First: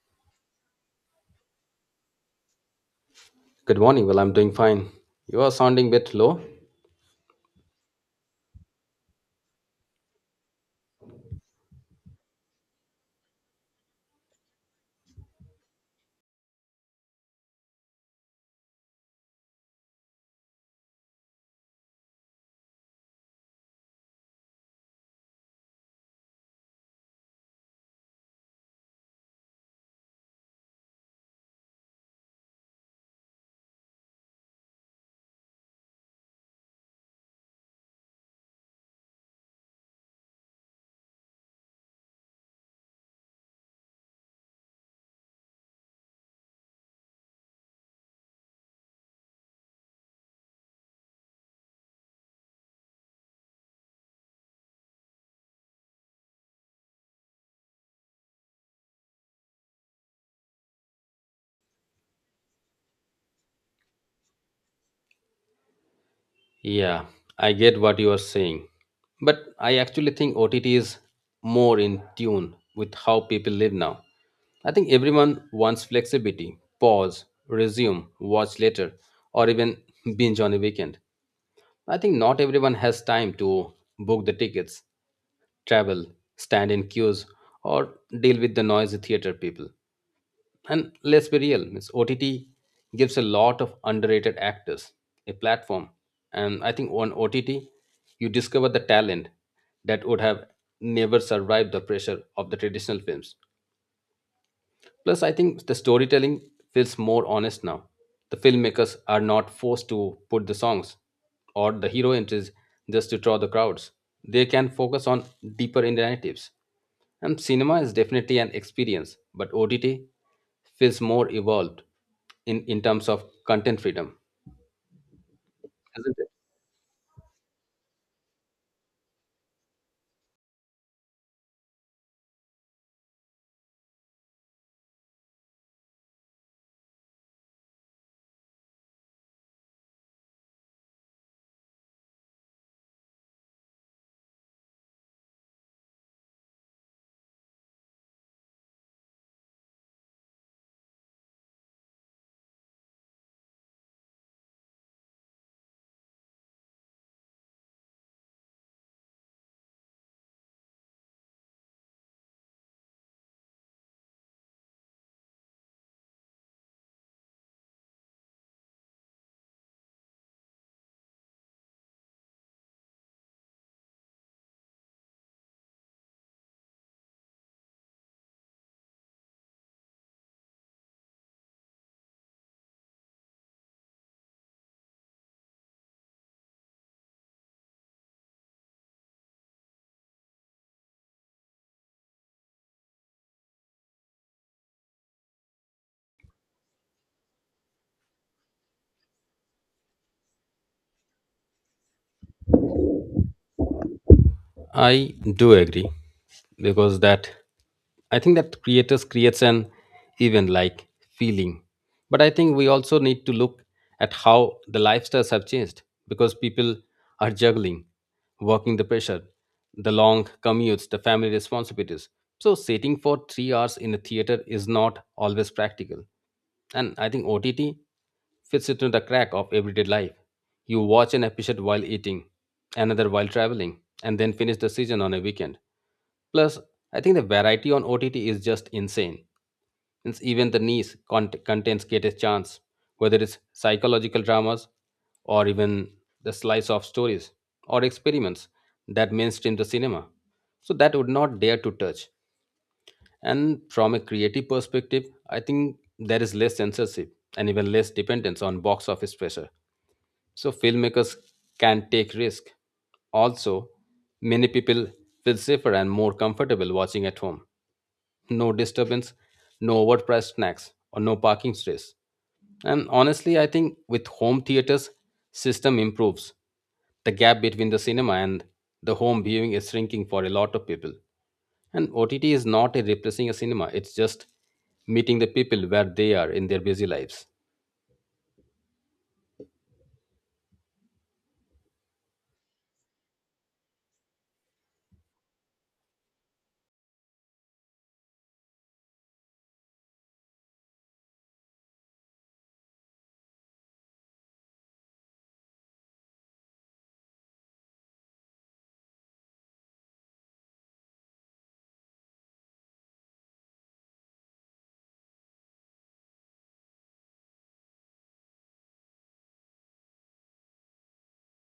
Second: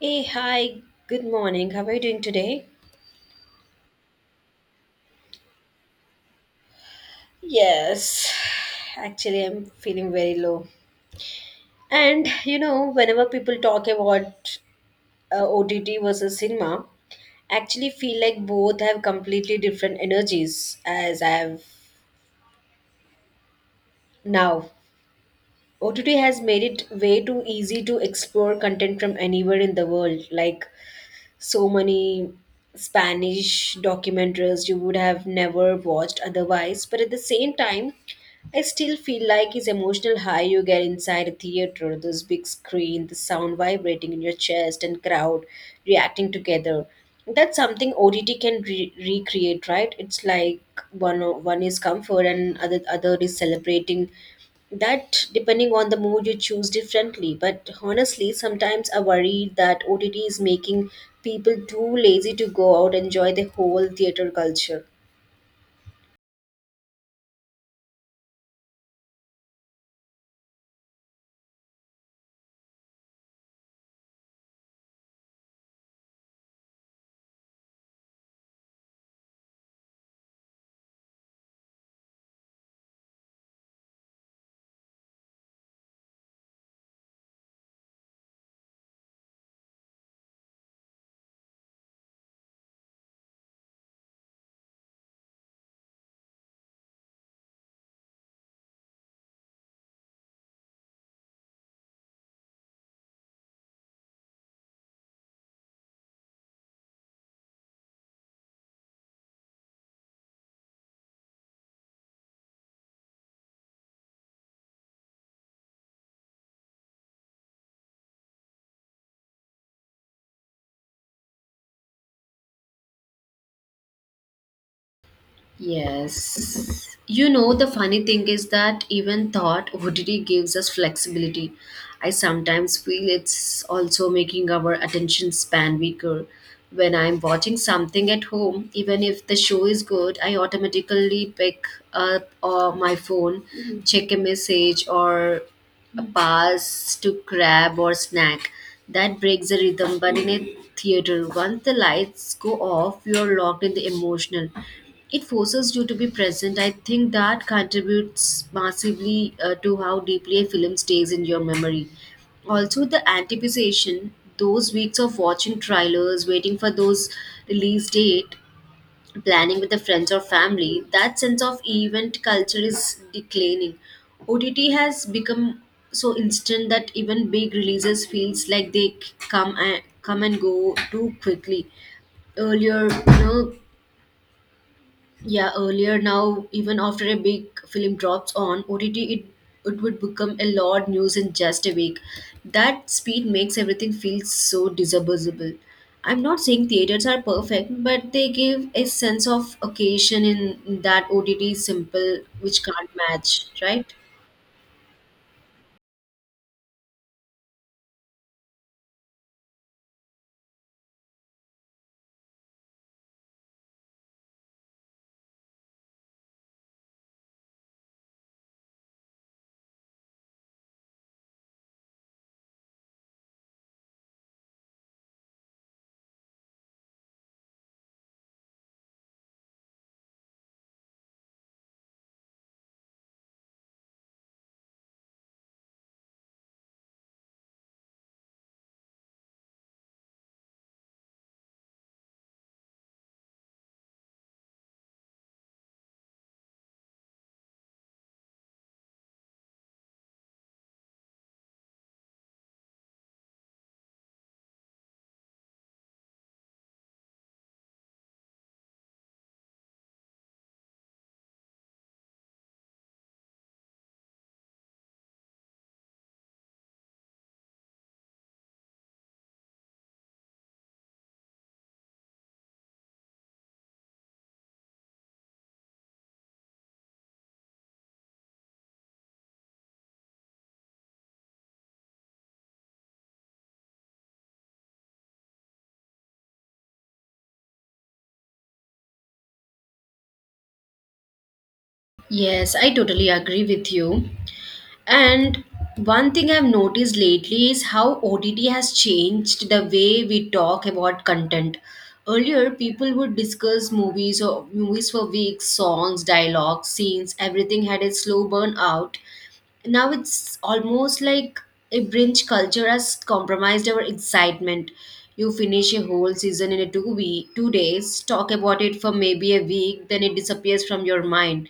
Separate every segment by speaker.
Speaker 1: Hey, hi, good morning. How are you doing today?
Speaker 2: Good morning. Well, I'm doing fine. You are sounding a bit low.
Speaker 1: Yes, actually, I'm feeling very low. And you know, whenever people talk about OTT versus cinema, actually feel like both have completely different energies as I have now. OTT has made it way too easy to explore content from anywhere in the world. Like so many Spanish documentaries you would have never watched otherwise. But at the same time, I still feel like his emotional high you get inside a theater, this big screen, the sound vibrating in your chest, and crowd reacting together. That's something ODT can recreate, right? It's like one is comfort and other is celebrating that, depending on the mood, you choose differently. But honestly, sometimes I worry that OTT is making people too lazy to go out and enjoy the whole theater culture.
Speaker 2: Yeah, I get what you are saying. But I actually think OTT is more in tune with how people live now. I think everyone wants flexibility, pause, resume, watch later, or even binge on a weekend. I think not everyone has time to book the tickets, travel, stand in queues, or deal with the noisy theater people. And let's be real, it's OTT gives a lot of underrated actors a platform. And I think on OTT, you discover the talent that would have never survived the pressure of the traditional films. Plus, I think the storytelling feels more honest now. The filmmakers are not forced to put the songs or the hero entries just to draw the crowds. They can focus on deeper narratives. And cinema is definitely an experience, but OTT feels more evolved in terms of content freedom, isn't it?
Speaker 1: Yes. You know, the funny thing is that even thought OTT gives us flexibility. I sometimes feel it's also making our attention span weaker. When I'm watching something at home, even if the show is good, I automatically pick up my phone, Mhm, check a message, or a pass to grab or snack. That breaks the rhythm, but in a theater, once the lights go off, you're locked in the emotional. It forces you to be present. I think that contributes massively to how deeply a film stays in your memory. Also, the anticipation, those weeks of watching trailers, waiting for those release date, planning with the friends or family, that sense of event culture is declining. OTT has become so instant that even big releases feels like they come and go too quickly earlier, you know. Yeah, earlier now even after a big film drops on OTT, it would become a lot news in just a week. That speed makes everything feel so disposable. I'm not saying theaters are perfect, but they give a sense of occasion in that OTT is simple which can't match, right?
Speaker 2: I do agree because that I think that creators creates an even like feeling. But I think we also need to look at how the lifestyles have changed because people are juggling, working the pressure, the long commutes, the family responsibilities. So sitting for 3 hours in a theater is not always practical. And I think OTT fits into the crack of everyday life. You watch an episode while eating, another while traveling, and then finish the season on a weekend. Plus, I think the variety on OTT is just insane. Since even the niche contents get a chance, whether it's psychological dramas or even the slice of stories or experiments that mainstream the cinema. So that would not dare to touch. And from a creative perspective, I think there is less censorship and even less dependence on box office pressure. So filmmakers can take risk. Also, many people feel safer and more comfortable watching at home. No disturbance, no overpriced snacks, or no parking stress. And honestly, I think with home theaters system improves, the gap between the cinema and the home viewing is shrinking for a lot of people. And OTT is not a replacing a cinema, it's just meeting the people where they are in their busy lives.
Speaker 1: Yes, I totally agree with you. And one thing I've noticed lately is how OTT has changed the way we talk about content. Earlier, people would discuss movies or movies for weeks, songs, dialogues, scenes, everything had a slow burn out. Now it's almost like a binge culture has compromised our excitement. You finish a whole season in a 2 week, 2 days, talk about it for maybe a week, then it disappears from your mind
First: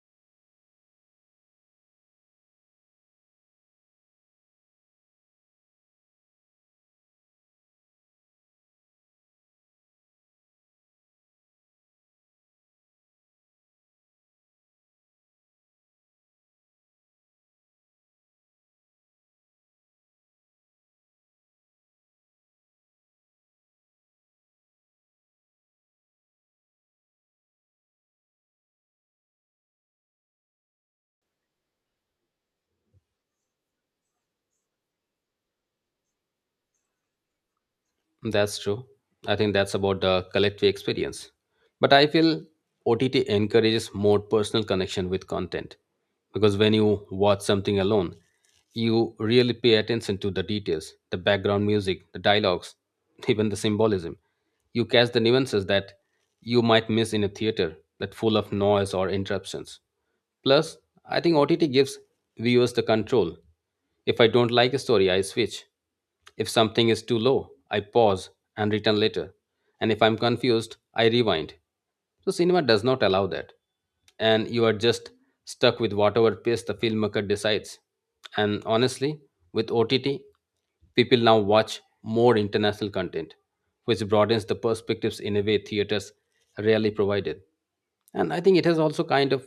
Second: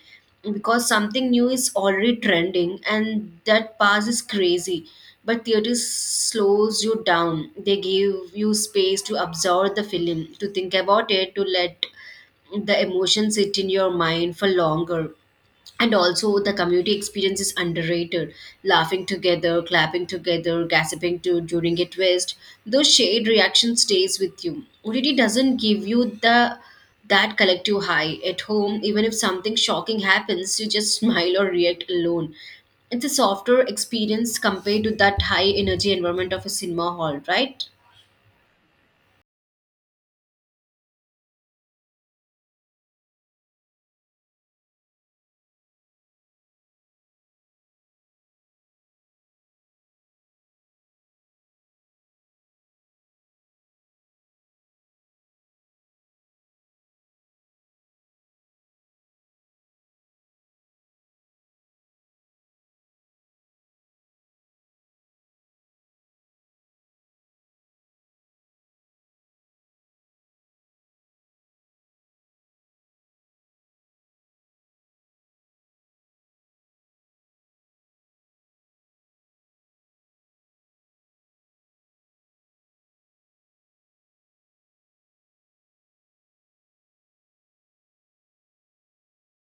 Speaker 1: because something new is already trending, and that pass is crazy. But theater slows you down. They give you space to absorb the film, to think about it, to let the emotions sit in your mind for longer. And also the community experience is underrated, laughing together, clapping together, gossiping to during a twist. Those shared reaction stays with you. OTT doesn't give you the that collective high at home. Even if something shocking happens you just smile or react alone. It's a softer experience compared to that high energy environment of a cinema hall, right?
Speaker 2: That's true. I think that's about the collective experience. But I feel OTT encourages more personal connection with content because when you watch something alone, you really pay attention to the details, the background music, the dialogues, even the symbolism. You catch the nuances that you might miss in a theater that full of noise or interruptions. Plus, I think OTT gives viewers the control if I don't like a story, I switch. If something is too low, I pause and return later. And if I'm confused, I rewind. So cinema does not allow that. And you are just stuck with whatever pace the filmmaker decides. And honestly, with OTT, people now watch more international content, which broadens the perspectives in a way theaters rarely provided. And I think it has also kind of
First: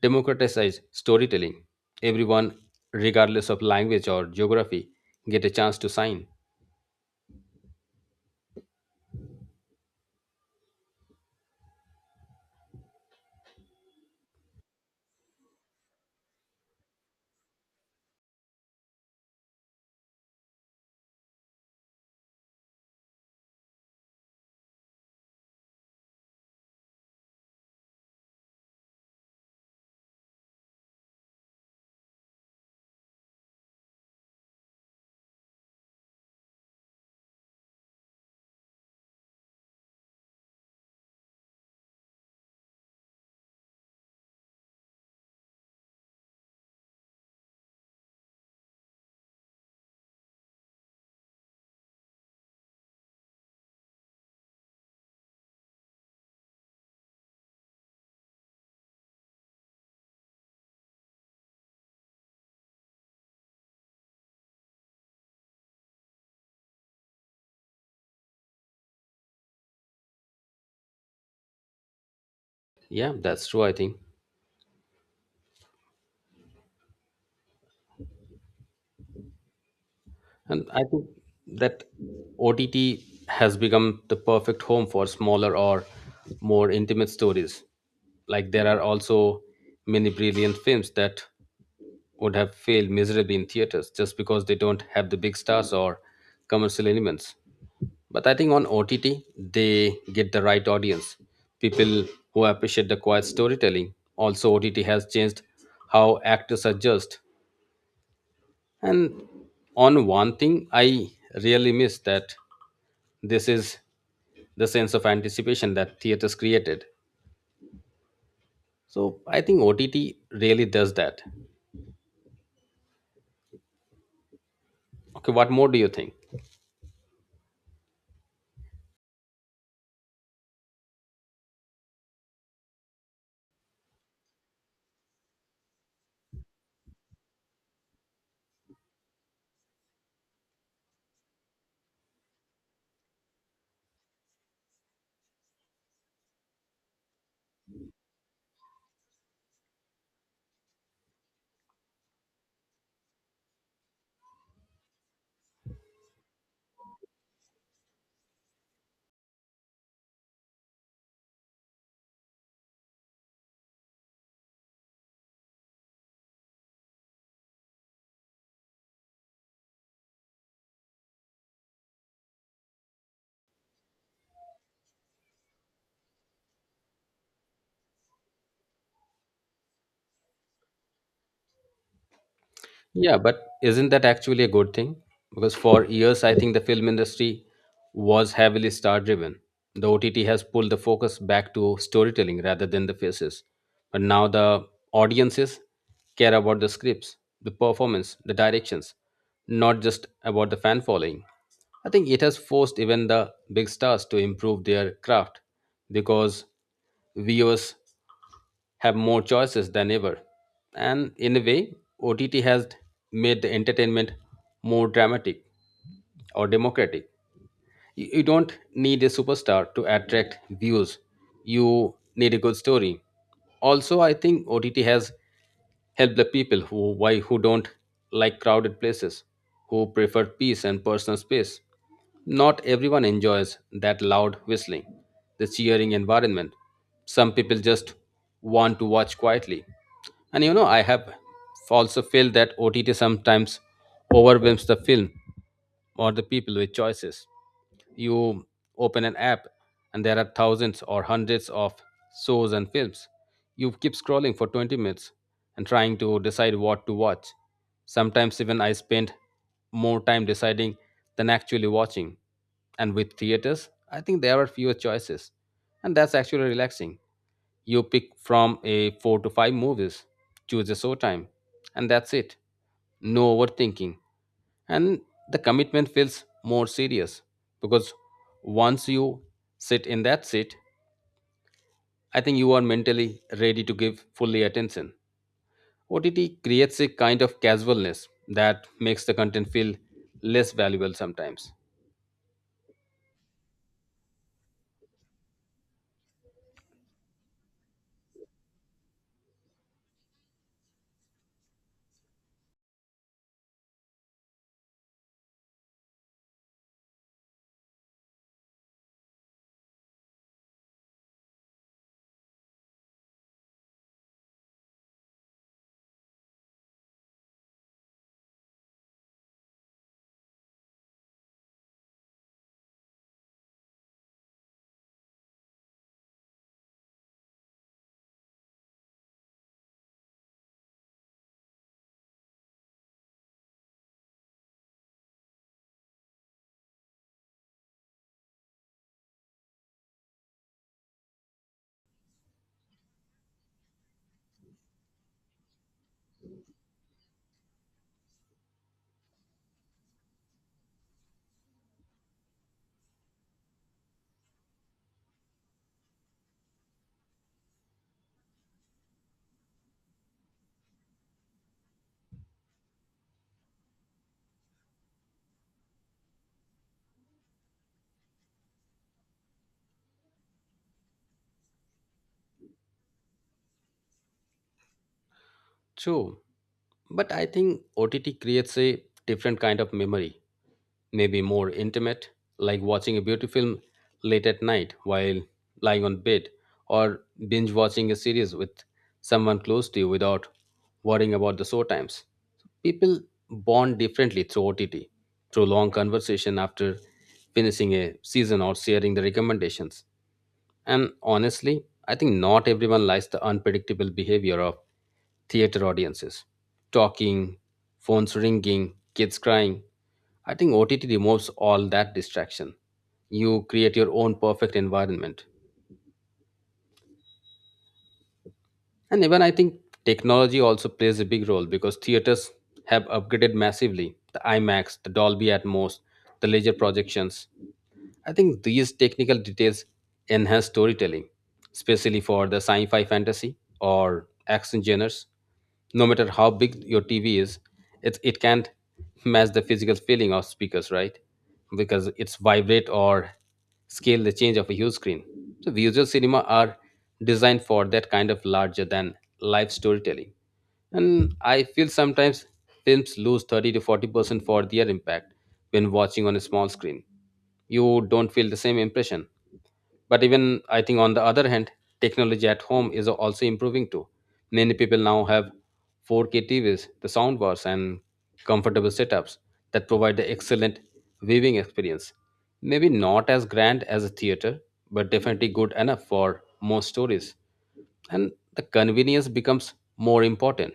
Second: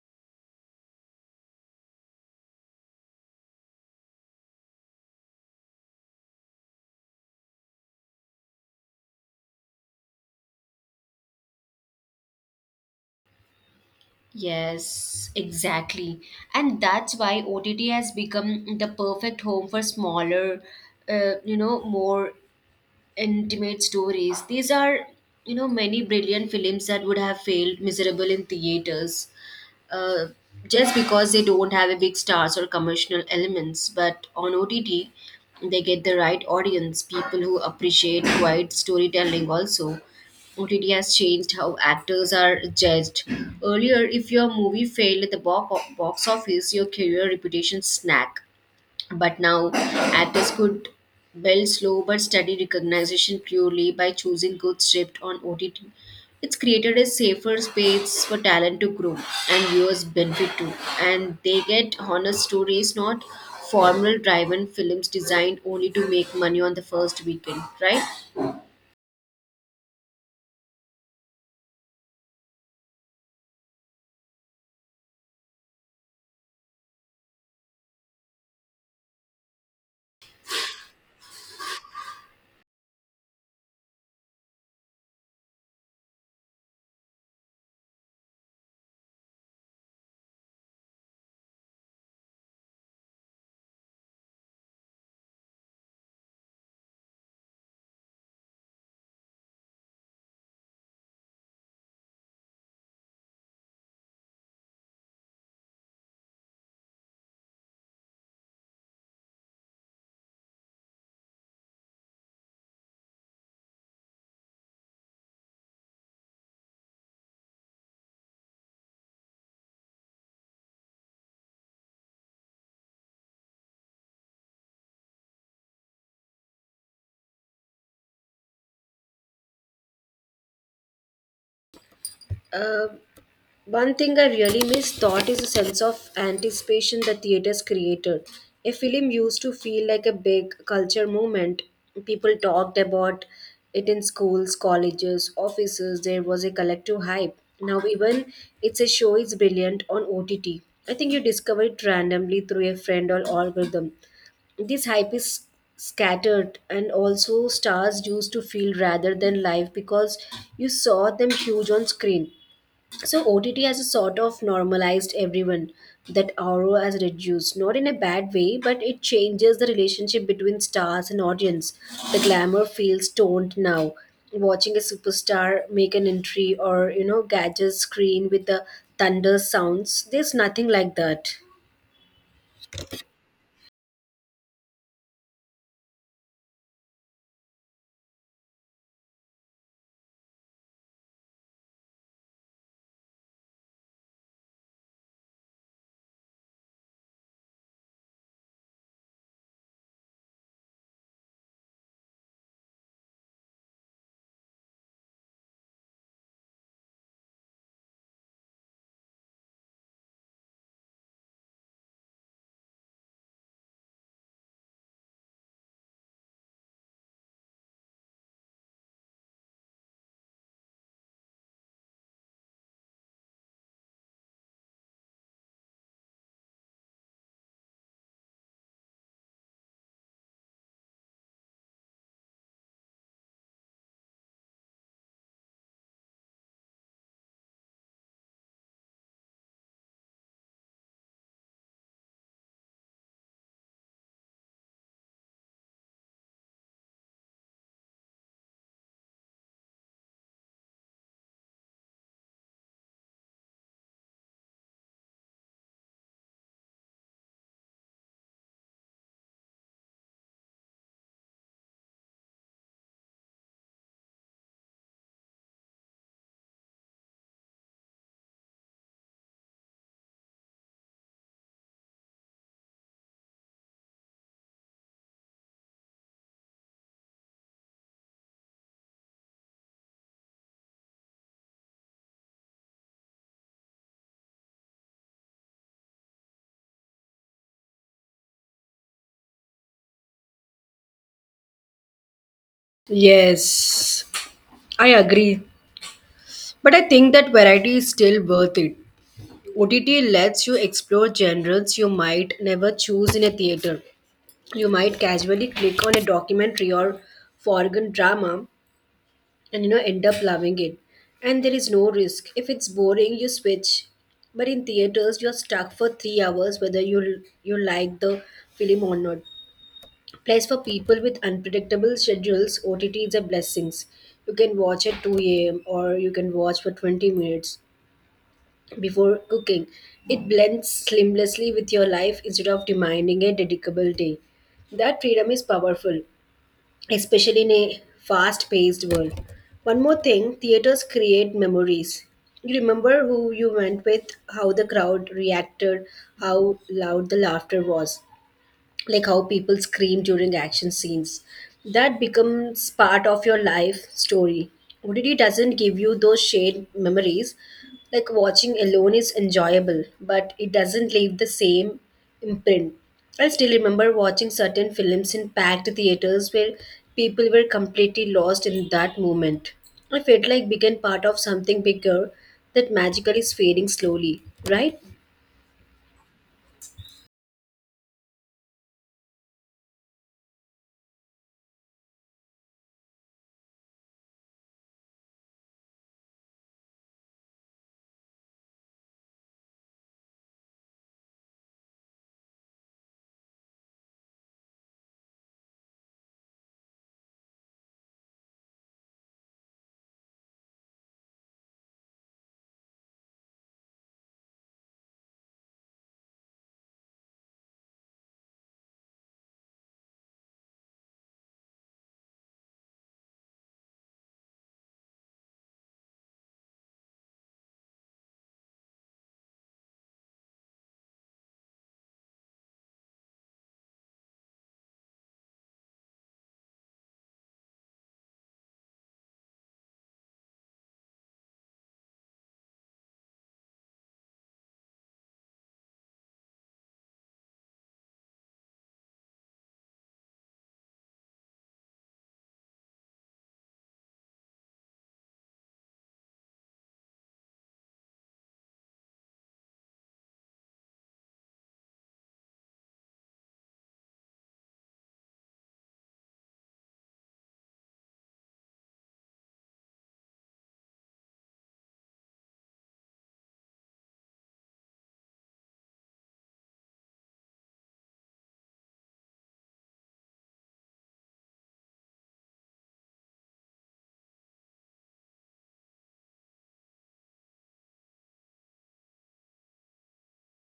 Speaker 2: democratized storytelling. Everyone, regardless of language or geography, get a chance to sign.
Speaker 1: Yes, exactly. And that's why OTT has become the perfect home for smaller, you know, more intimate stories. These are, you know, many brilliant films that would have failed miserable in theaters uh, just because they don't have a big stars or commercial elements, but on OTT they get the right audience, people who appreciate quiet storytelling. Also OTT has changed how actors are judged. Earlier, if your movie failed at the box office, your career reputation snack. But now, actors could build slow but steady recognition purely by choosing good script on OTT. It's created a safer space for talent to grow and viewers benefit too. And they get honest stories, not formal driven films designed only to make money on the first weekend, right?
Speaker 2: Yeah, that's true, I think. And I think that OTT has become the perfect home for smaller or more intimate stories. Like there are also many brilliant films that would have failed miserably in theaters just because they don't have the big stars or commercial elements. But I think on OTT, they get the right audience. People who appreciate the quiet storytelling. Also, OTT has changed how actors are judged. And on one thing, I really miss that this is the sense of anticipation that theaters created. So I think OTT really does that. Okay, what more do you think?
Speaker 1: Uh. One thing I really miss thought is a sense of anticipation the theaters created. A film used to feel like a big culture movement. People talked about it in schools, colleges, offices. There was a collective hype. Now even it's a show is brilliant on OTT. I think you discover it randomly through a friend or algorithm. This hype is scattered. And also stars used to feel rather than live because you saw them huge on screen. So OTT has a sort of normalized everyone, that RO has reduced, not in a bad way, but it changes the relationship between stars and audience. The glamour feels toned now. Watching a superstar make an entry or, you know, gadget screen with the thunder sounds, there's nothing like that.
Speaker 2: Yeah, but isn't that actually a good thing? Because for years, I think the film industry was heavily star driven. The OTT has pulled the focus back to storytelling rather than the faces. But now the audiences care about the scripts, the performance, the directions, not just about the fan following. I think it has forced even the big stars to improve their craft because viewers have more choices than ever. And in a way, OTT has made the entertainment more dramatic or democratic. You don't need a superstar to attract views. You need a good story. Also, I think OTT has helped the people who don't like crowded places, who prefer peace and personal space. Not everyone enjoys that loud whistling, the cheering environment. Some people just want to watch quietly. And you know, I have also felt that OTT sometimes overwhelms the film or the people with choices. You open an app and there are thousands or hundreds of shows and films. You keep scrolling for 20 minutes and trying to decide what to watch. Sometimes even I spend more time deciding than actually watching. And with theaters, I think there are fewer choices. And that's actually relaxing. You pick from a four to five movies, choose a showtime, and that's it. No overthinking. And the commitment feels more serious because once you sit in that seat, I think you are mentally ready to give fully attention. OTT creates a kind of casualness that makes the content feel less valuable sometimes.
Speaker 1: Yes, I agree. But I think that variety is still worth it. OTT lets you explore genres you might never choose in a theater. You might casually click on a documentary or foreign drama and, you know, end up loving it. And there is no risk. If it's boring you switch, but in theaters you're stuck for 3 hours whether you like the film or not. Plus, for people with unpredictable schedules, OTT is a blessing. You can watch at 2 a.m. or you can watch for 20 minutes before cooking. It blends seamlessly with your life instead of demanding a dedicable day. That freedom is powerful, especially in a fast paced world. One more thing, theaters create memories. You remember who you went with, how the crowd reacted, how loud the laughter was, like how people scream during action scenes. That becomes part of your life story. OTT doesn't give you those shared memories. Like watching alone is enjoyable, but it doesn't leave the same imprint. I still remember watching certain films in packed theaters where people were completely lost in that moment. I felt like became part of something bigger. That magically is fading slowly, right?
Speaker 2: True. But I think OTT creates a different kind of memory, maybe more intimate, like watching a beauty film late at night while lying on bed, or binge watching a series with someone close to you without worrying about the show times. People bond differently through OTT, through long conversation after finishing a season or sharing the recommendations. And honestly, I think not everyone likes the unpredictable behavior of theater audiences. Talking, phones ringing, kids crying. I think OTT removes all that distraction. You create your own perfect environment. And even I think technology also plays a big role because theaters have upgraded massively. The IMAX, the Dolby Atmos, the laser projections. I think these technical details enhance storytelling, especially for the sci fi fantasy or action genres. No matter how big your TV is, it can't match the physical feeling of speakers, right? Because it's vibrate or scale the change of a huge screen. So, visual cinema are designed for that kind of larger than life storytelling. And I feel sometimes films lose 30 to 40% for their impact when watching on a small screen, you don't feel the same impression. But even I think on the other hand, technology at home is also improving. Too many people now have 4K TVs, the soundbars, and comfortable setups that provide the excellent viewing experience, maybe not as grand as a theater, but definitely good enough for most stories. And the convenience becomes more important.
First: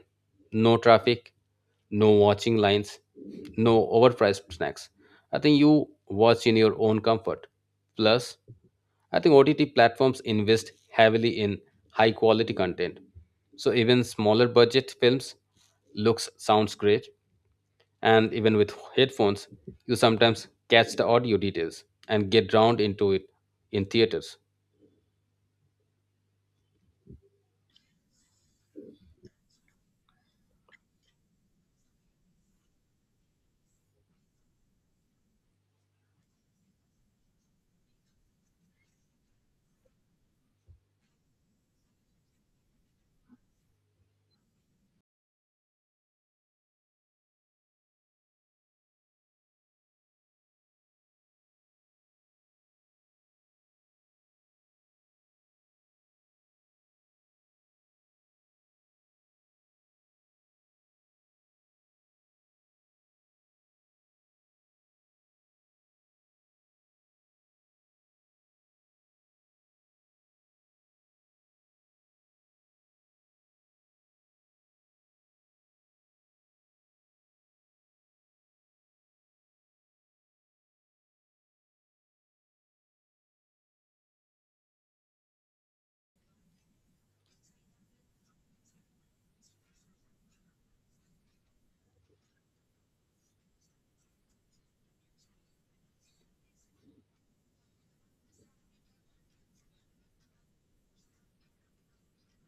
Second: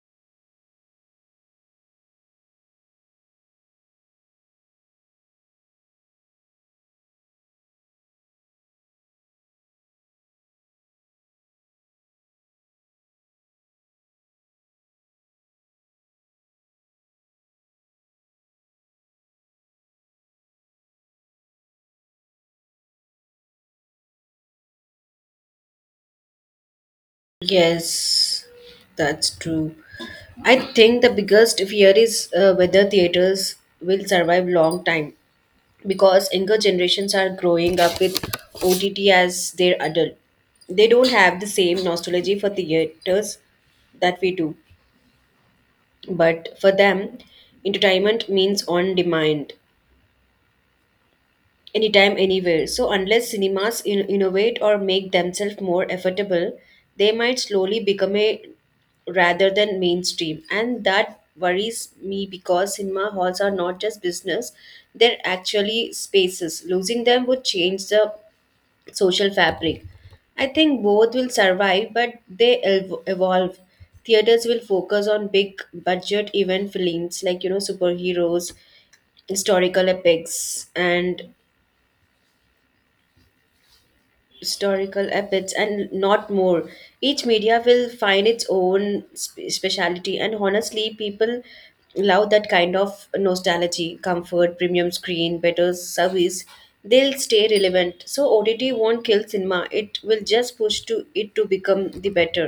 Speaker 2: No traffic, no watching lines, no overpriced snacks. I think you watch in your own comfort. Plus, I think OTT platforms invest heavily in high quality content. So even smaller budget films looks sounds great, and even with headphones you sometimes catch the audio details and get drowned into it in theaters.
Speaker 1: Yes, that's true. I think the biggest fear is whether theaters will survive long time because younger generations are growing up with OTT as their adult. They don't have the same nostalgia for theaters that we do. But for them, entertainment means on demand, anytime, anywhere. So, unless cinemas innovate or make themselves more affordable, they might slowly become a rather than mainstream. And that worries me because cinema halls are not just business, they're actually spaces. Losing them would change the social fabric. I think both will survive, but they evolve. Theaters will focus on big budget event films like, you know, superheroes, historical epics, and historical epics and not more. Each media will find its own speciality. And honestly people love that kind of nostalgia, comfort, premium screen, better service. They'll stay relevant. So OTT won't kill cinema, it will just push to it to become the better.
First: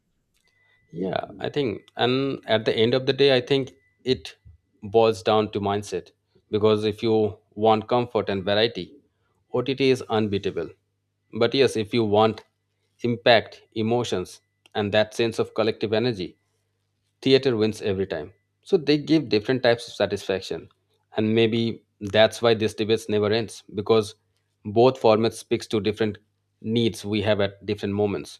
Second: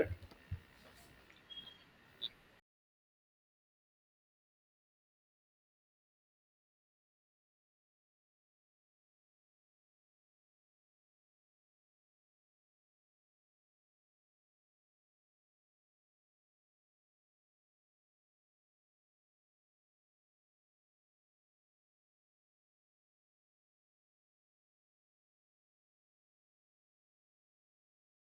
Speaker 2: Yeah, I think, and at the end of the day, I think it boils down to mindset because if you want comfort and variety, OTT is unbeatable. But yes, if you want impact, emotions, and that sense of collective energy, theater wins every time. So they give different types of satisfaction. And maybe that's why this debates never ends because both formats speaks to different needs we have at different moments.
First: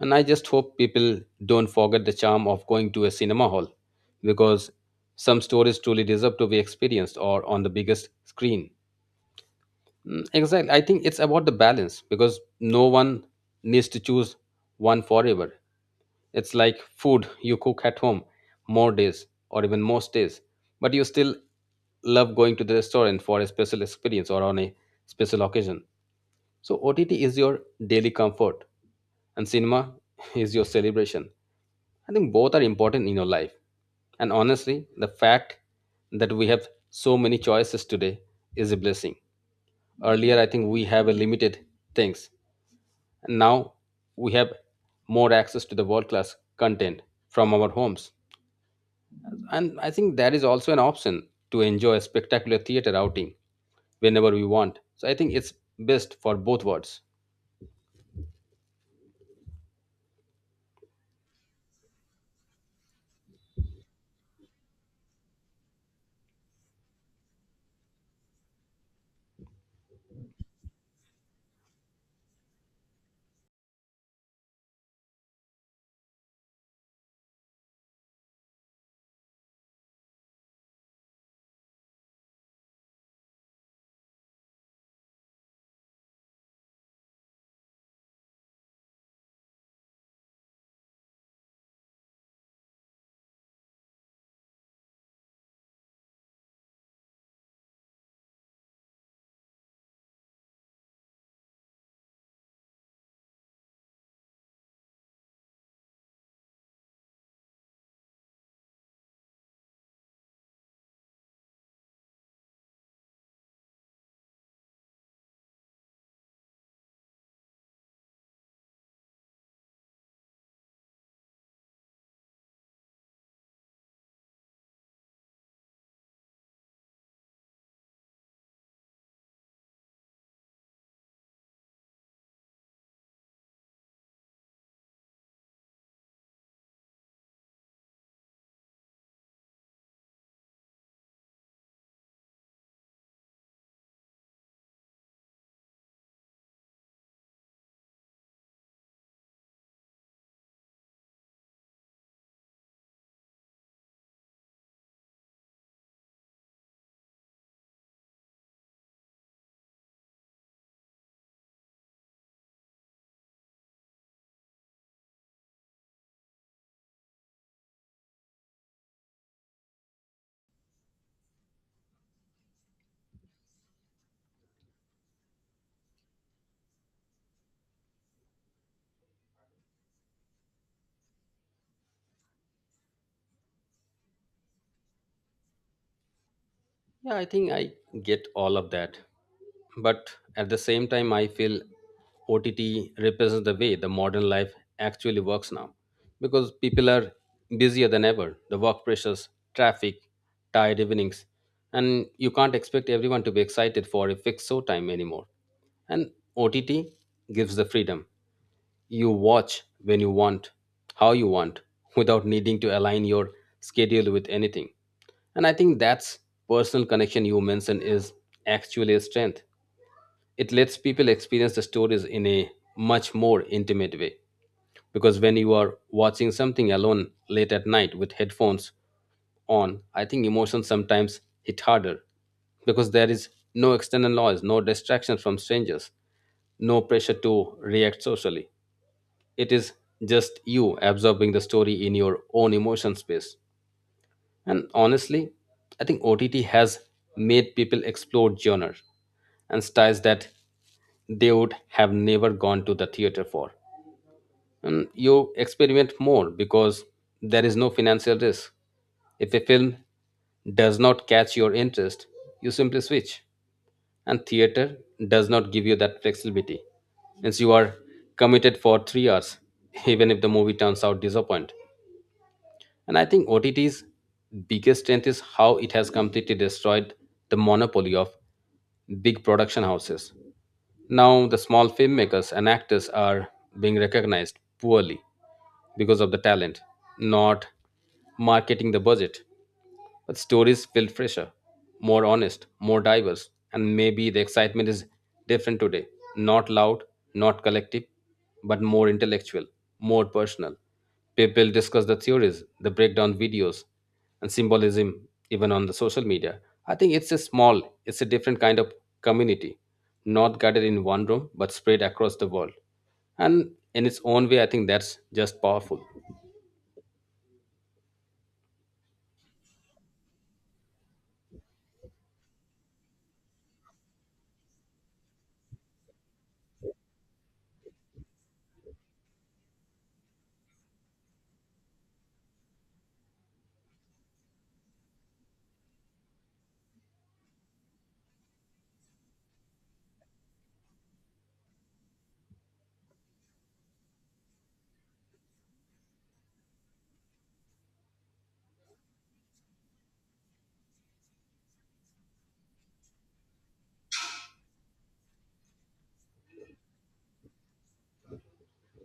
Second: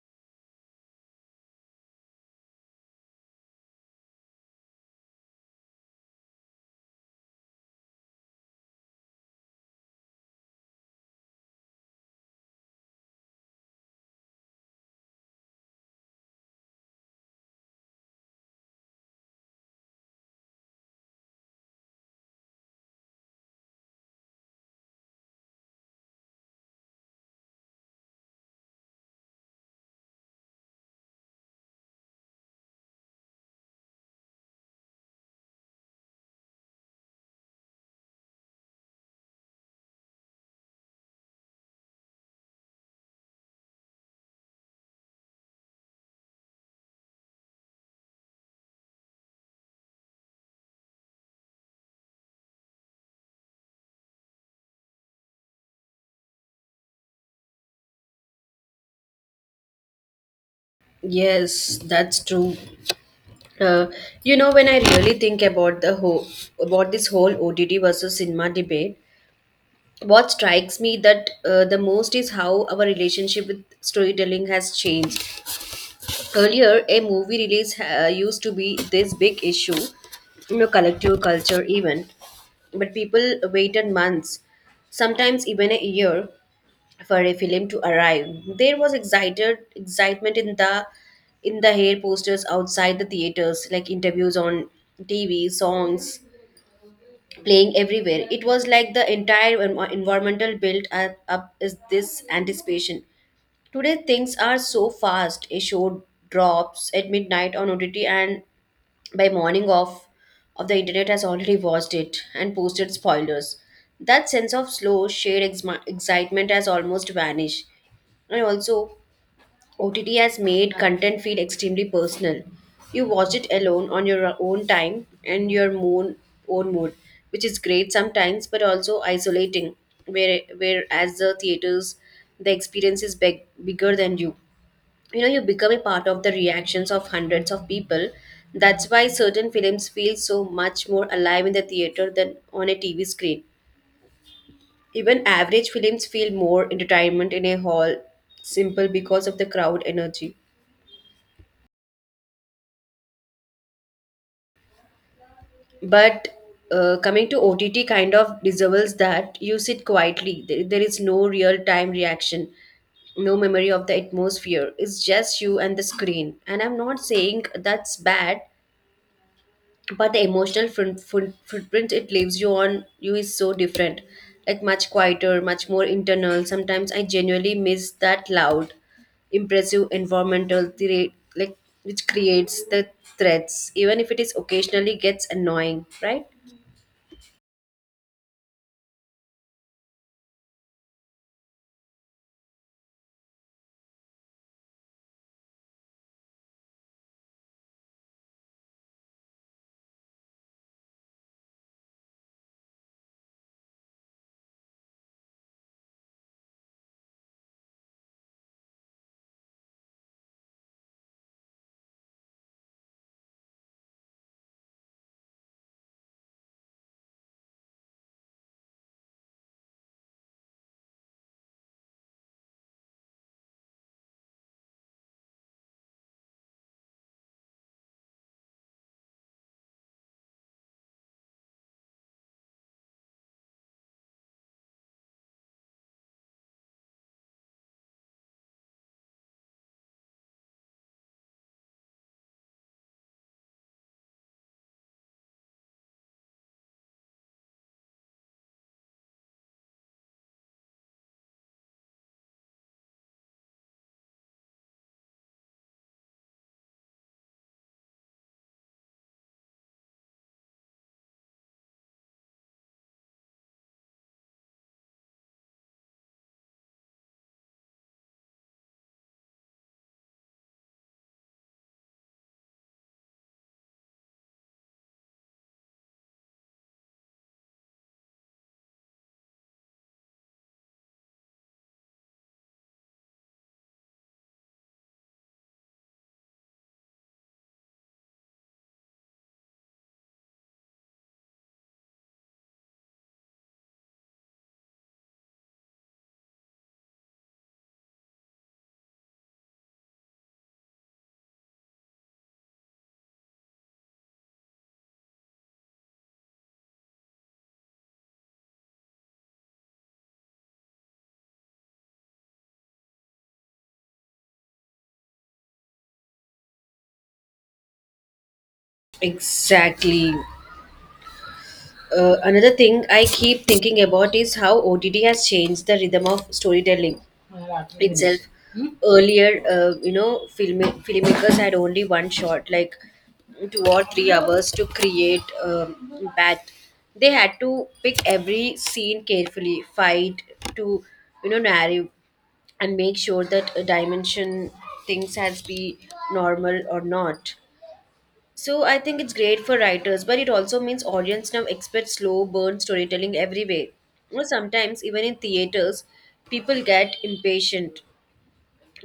Speaker 2: And I just hope people don't forget the charm of going to a cinema hall because some stories truly deserve to be experienced or on the biggest screen. Mm, exactly. I think it's about the balance because no one needs to choose one forever. It's like food you cook at home more days or even most days, but you still love going to the restaurant for a special experience or on a special occasion. So OTT is your daily comfort and cinema is your celebration. I think both are important in your life. And honestly, the fact that we have so many choices today is a blessing. Earlier, I think we have a limited things. And now we have more access to the world class content from our homes. And I think that is also an option to enjoy a spectacular theater outing whenever we want. So I think it's best for both worlds.
Speaker 1: Yes, that's true. Uh, you know, when I really think about the whole about this whole OTT versus cinema debate, what strikes me that the most is how our relationship with storytelling has changed. Earlier a movie release used to be this big issue, you know, collective culture event. But people waited months, sometimes even a year, for a film to arrive. There was excited excitement in the hair posters outside the theaters, like interviews on TV, songs playing everywhere. It was like the entire environmental built up is this anticipation. Today things are so fast. A show drops at midnight on OTT and by morning off of the internet has already watched it and posted spoilers. That sense of slow, shared exma excitement has almost vanished. And also OTT has made content feel extremely personal. You watch it alone on your own time and your own mood, which is great sometimes but also isolating. Whereas the theaters, the experience is big, bigger than you. You know, you become a part of the reactions of hundreds of people. That's why certain films feel so much more alive in the theater than on a TV screen. Even average films feel more entertainment in a hall, simple because of the crowd energy. But coming to OTT kind of dissolves that. You sit quietly. There is no real time reaction, no memory of the atmosphere. It's just you and the screen. And I'm not saying that's bad, but the emotional footprint it leaves you on you is so different. Like much quieter, much more internal. Sometimes I genuinely miss that loud, impressive environmental threat, like which creates the threats, even if it is occasionally gets annoying, right?
Speaker 2: Yeah, I think I get all of that. But at the same time, I feel OTT represents the way the modern life actually works now because people are busier than ever. The work pressures, traffic, tired evenings, and you can't expect everyone to be excited for a fixed show time anymore. And OTT gives the freedom. You watch when you want, how you want, without needing to align your schedule with anything. And I think that's personal connection you mentioned is actually a strength. It lets people experience the stories in a much more intimate way. Because when you are watching something alone late at night with headphones on, I think emotions sometimes hit harder because there is no external noise, no distractions from strangers, no pressure to react socially, it is just you absorbing the story in your own emotion space. And honestly, I think OTT has made people explore genres and styles that they would have never gone to the theater for. And you experiment more because there is no financial risk. If a film does not catch your interest, you simply switch, and theater does not give you that flexibility since you are committed for 3 hours even if the movie turns out disappoint. And I think OTT's biggest strength is how it has completely destroyed the monopoly of big production houses. Now the small filmmakers and actors are being recognized poorly because of the talent, not marketing the budget, but stories feel fresher, more honest, more diverse, and maybe the excitement is different today. Not loud, not collective, but more intellectual, more personal. People discuss the theories, the breakdown videos, and symbolism even on the social media. I think it's a small, it's a different kind of community, not gathered in one room, but spread across the world. And in its own way, I think that's just powerful.
Speaker 1: Exactly. Another thing I keep thinking about is how OTT has changed the rhythm of storytelling itself. Earlier, you know, filmmakers had only one shot, like 2 or 3 hours to create that. They had to pick every scene carefully, fight to, you know, narrative, and make sure that a dimension things has be normal or not. So I think it's great for writers, but it also means audience now expect slow burn storytelling everywhere. You know, sometimes even in theaters, people get impatient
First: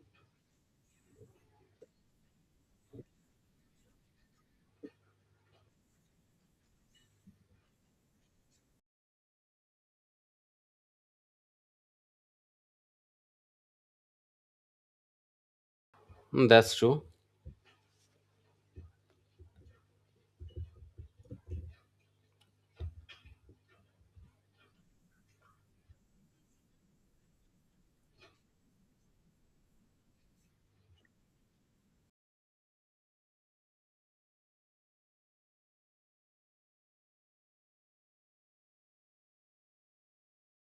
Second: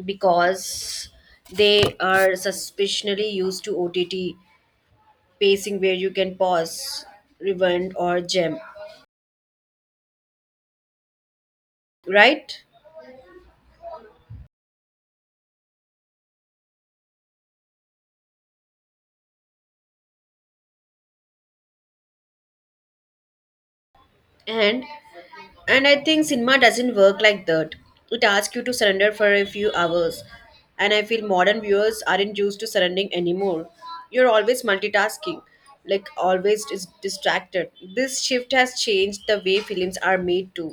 Speaker 1: because they are suspiciously used to OTT pacing where you can pause, rewind, or gem. Right?
Speaker 2: Mm, that's true.
Speaker 1: and and I think cinema doesn't work like that. It asks you to surrender for a few hours. And I feel modern viewers aren't used to surrendering anymore. You're always multitasking, like always is distracted. This shift has changed the way films are made too.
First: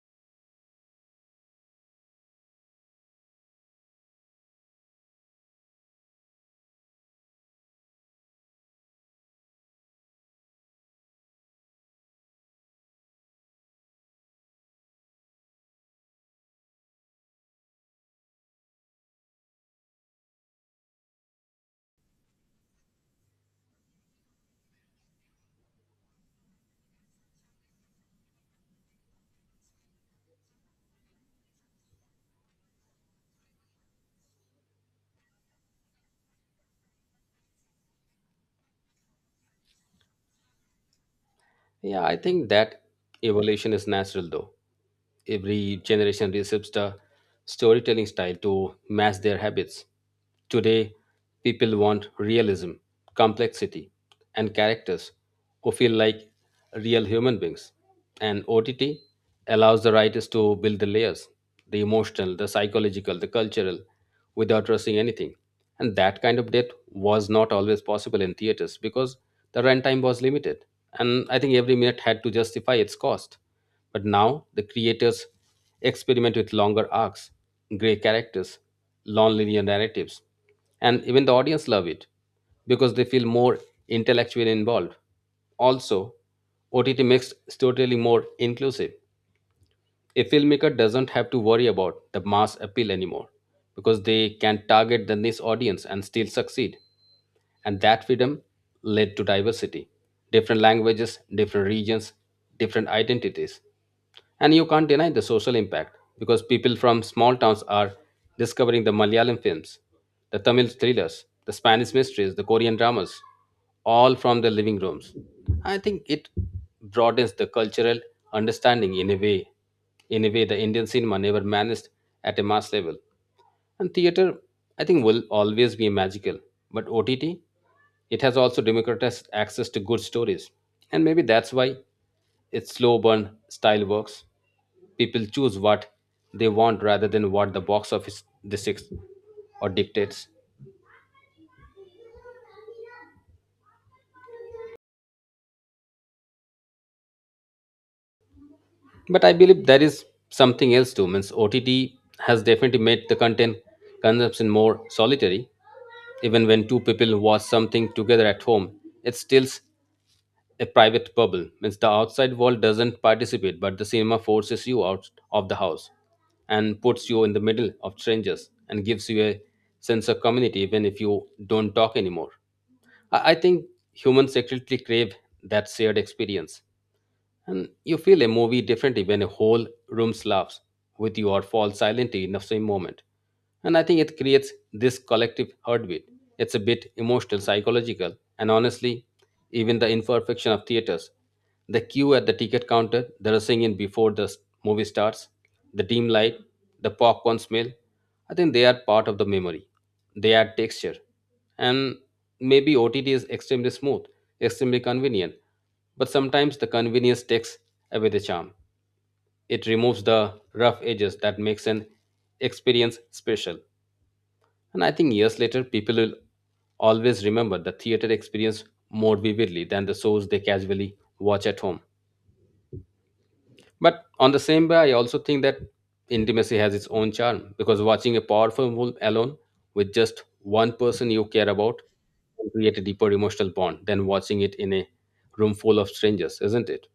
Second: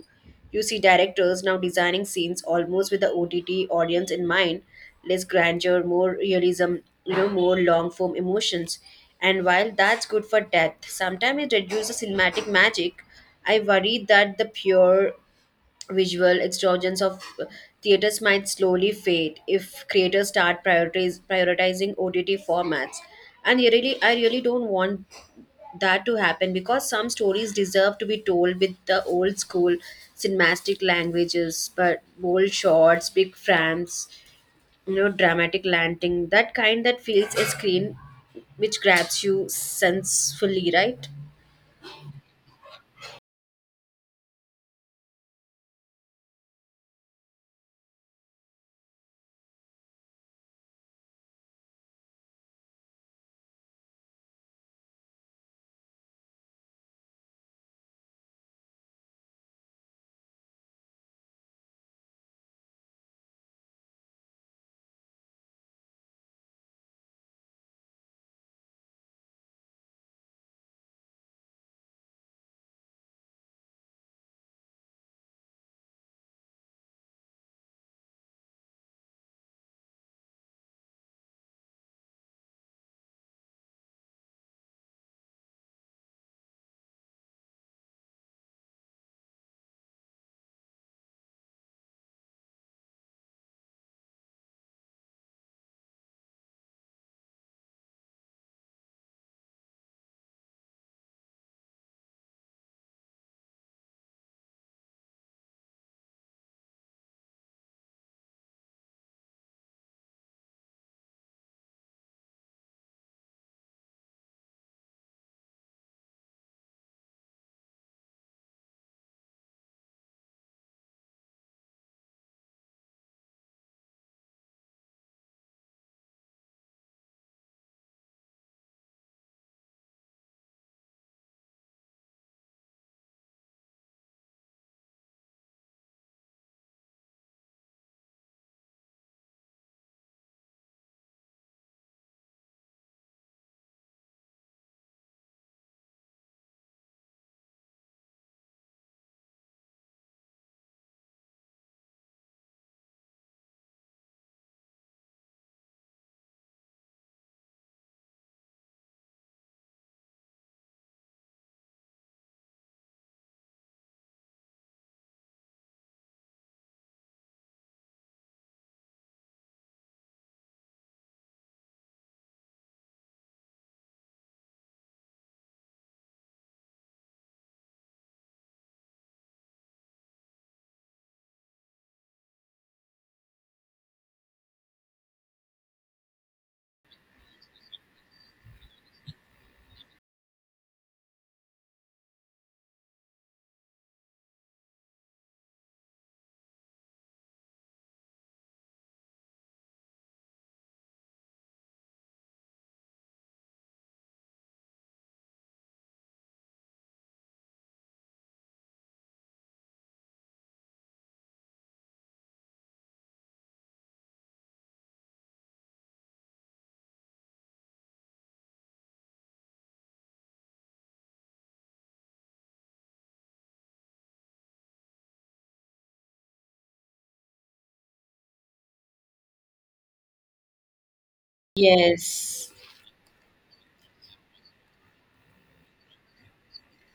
Speaker 1: You see directors now designing scenes almost with the OTT audience in mind, less grandeur, more realism, you know, more long form emotions. And while that's good for depth, sometimes it reduces cinematic magic. I worry that the pure visual extravagance of theaters might slowly fade if creators start prioritizing OTT formats. And I really don't want that to happen because some stories deserve to be told with the old school cinematic languages, but bold shots, big frames, you know, dramatic landing, that kind that fills a screen which grabs you sensefully, right?
Speaker 2: Yeah, I think that evolution is natural though. Every generation receives the storytelling style to match their habits. Today, people want realism, complexity, and characters who feel like real human beings. And OTT allows the writers to build the layers, the emotional, the psychological, the cultural, without rushing anything. And that kind of depth was not always possible in theaters because the runtime was limited. And I think every minute had to justify its cost. But now the creators experiment with longer arcs, grey characters, non-linear narratives, and even the audience love it because they feel more intellectually involved. Also, OTT makes storytelling more inclusive. A filmmaker doesn't have to worry about the mass appeal anymore because they can target the niche audience and still succeed. And that freedom led to diversity, different languages, different regions, different identities. And you can't deny the social impact because people from small towns are discovering the Malayalam films, the Tamil thrillers, the Spanish mysteries, the Korean dramas, all from their living rooms. I think it broadens the cultural understanding in a way the Indian cinema never managed at a mass level. And theater, I think, will always be magical. But OTT, it has also democratized access to good stories. And maybe that's why its slow burn style works. People choose what they want rather than what the box office dictates or dictates. But I believe there is something else too. Means OTT has definitely made the content consumption more solitary. Even when two people watch something together at home, it's still a private bubble. Means the outside world doesn't participate, but the cinema forces you out of the house and puts you in the middle of strangers and gives you a sense of community even if you don't talk anymore. I think humans secretly crave that shared experience. And you feel a movie differently when a whole room laughs with you or falls silently in the same moment. And I think it creates this collective heartbeat. It's a bit emotional, psychological, and honestly, even the imperfection of theaters. The queue at the ticket counter, the rushing in before the movie starts, the dim light, the popcorn smell. I think they are part of the memory. They add texture. And maybe OTT is extremely smooth, extremely convenient. But sometimes the convenience takes away the charm. It removes the rough edges that makes an experience special. And I think years later, people will always remember the theater experience more vividly than the shows they casually watch at home. But on the same way, I also think that intimacy has its own charm because watching a powerful film alone with just one person you care about can
Speaker 1: Yes.
Speaker 2: create a deeper emotional bond than watching it in a room full of strangers, isn't it?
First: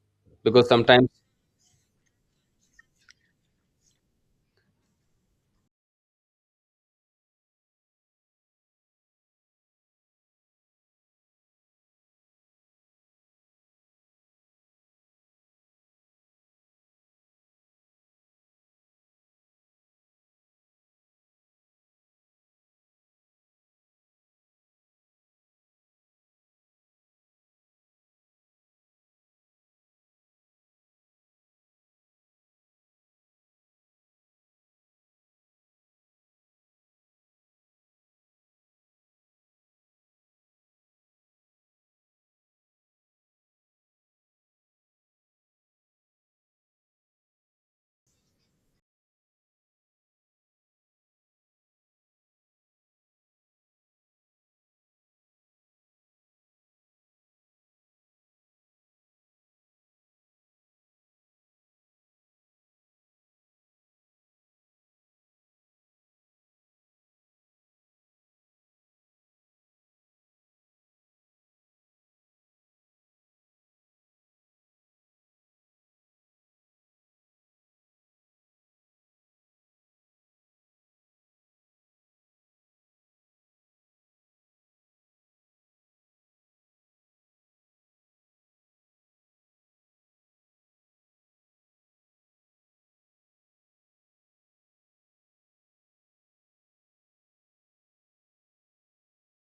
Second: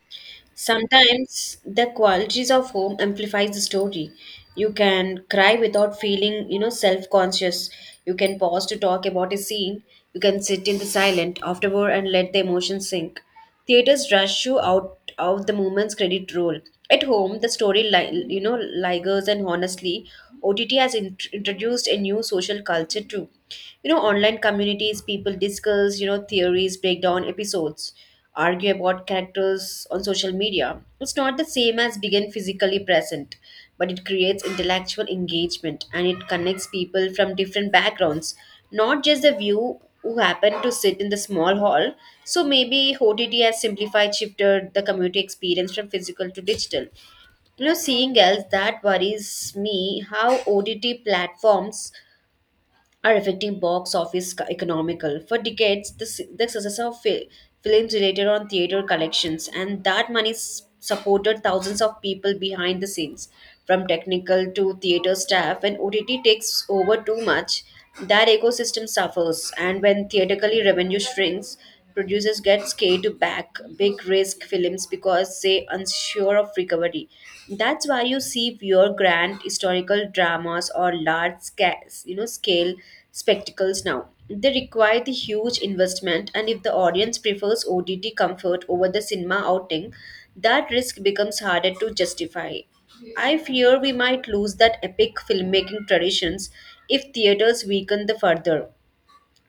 Speaker 2: Because sometimes.
Speaker 1: Sometimes the qualities of home amplifies the story. You can cry without feeling, you know, self-conscious. You can pause to talk about a scene. You can sit in the silent afterward and let the emotions sink. Theaters rush you out of the moment's credit roll. At home, the story, you know, lingers. And honestly OTT has introduced a new social culture too. You know, online communities, people discuss, you know, theories, break down episodes, argue about characters on social media. It's not the same as being physically present, but it creates intellectual engagement and it connects people from different backgrounds, not just the view who happen to sit in the small hall. So maybe OTT has simplified, shifted the community experience from physical to digital. You know, seeing else that worries me how OTT platforms are affecting box office economical. For decades, the success of films related on theater collections and that money supported thousands of people behind the scenes, from technical to theater staff. When OTT takes over too much, that ecosystem suffers, and when theatrically revenue shrinks. Producers get scared to back big risk films because they unsure of recovery. That's why you see fewer grand historical dramas or large scale, you know, scale spectacles now. They require the huge investment, and if the audience prefers OTT comfort over the cinema outing, that risk becomes harder to justify. I fear we might lose that epic filmmaking traditions if theaters weaken the further.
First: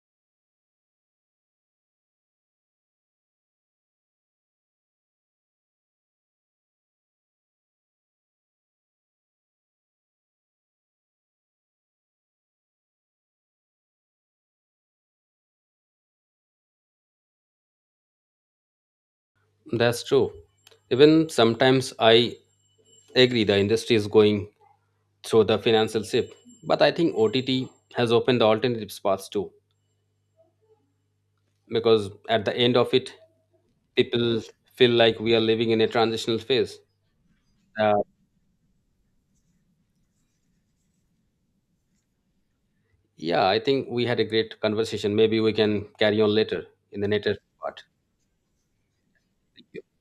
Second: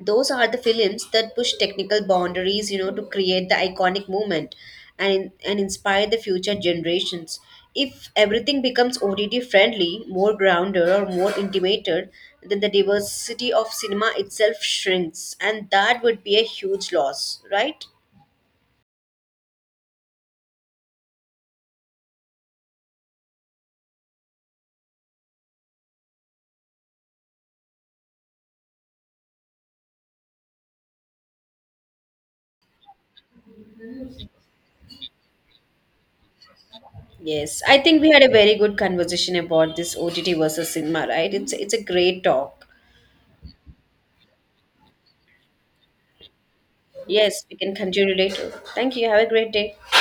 Speaker 1: Those are the films that push technical boundaries, you know, to create the iconic moment, and inspire the future generations. If everything becomes OTT friendly, more grounded or more intimated, then the diversity of cinema itself shrinks, and that would be a huge loss, right?
Speaker 2: That's true. Even sometimes I agree the industry is going through the financial shift, but I think OTT has opened the alternative paths too. Because at the end of it, people feel like we are living in a transitional phase.
Speaker 1: Yes, I think
Speaker 2: Uh,
Speaker 1: we had a very good conversation about this OTT versus cinema, right? It's a great talk.
Speaker 2: yeah, I think we had a great conversation. Maybe we can carry on later in the later
Speaker 1: Yes, we can
Speaker 2: part.
Speaker 1: continue later. Thank you, have a great
Speaker 2: Thank
Speaker 1: day.
Speaker 2: you.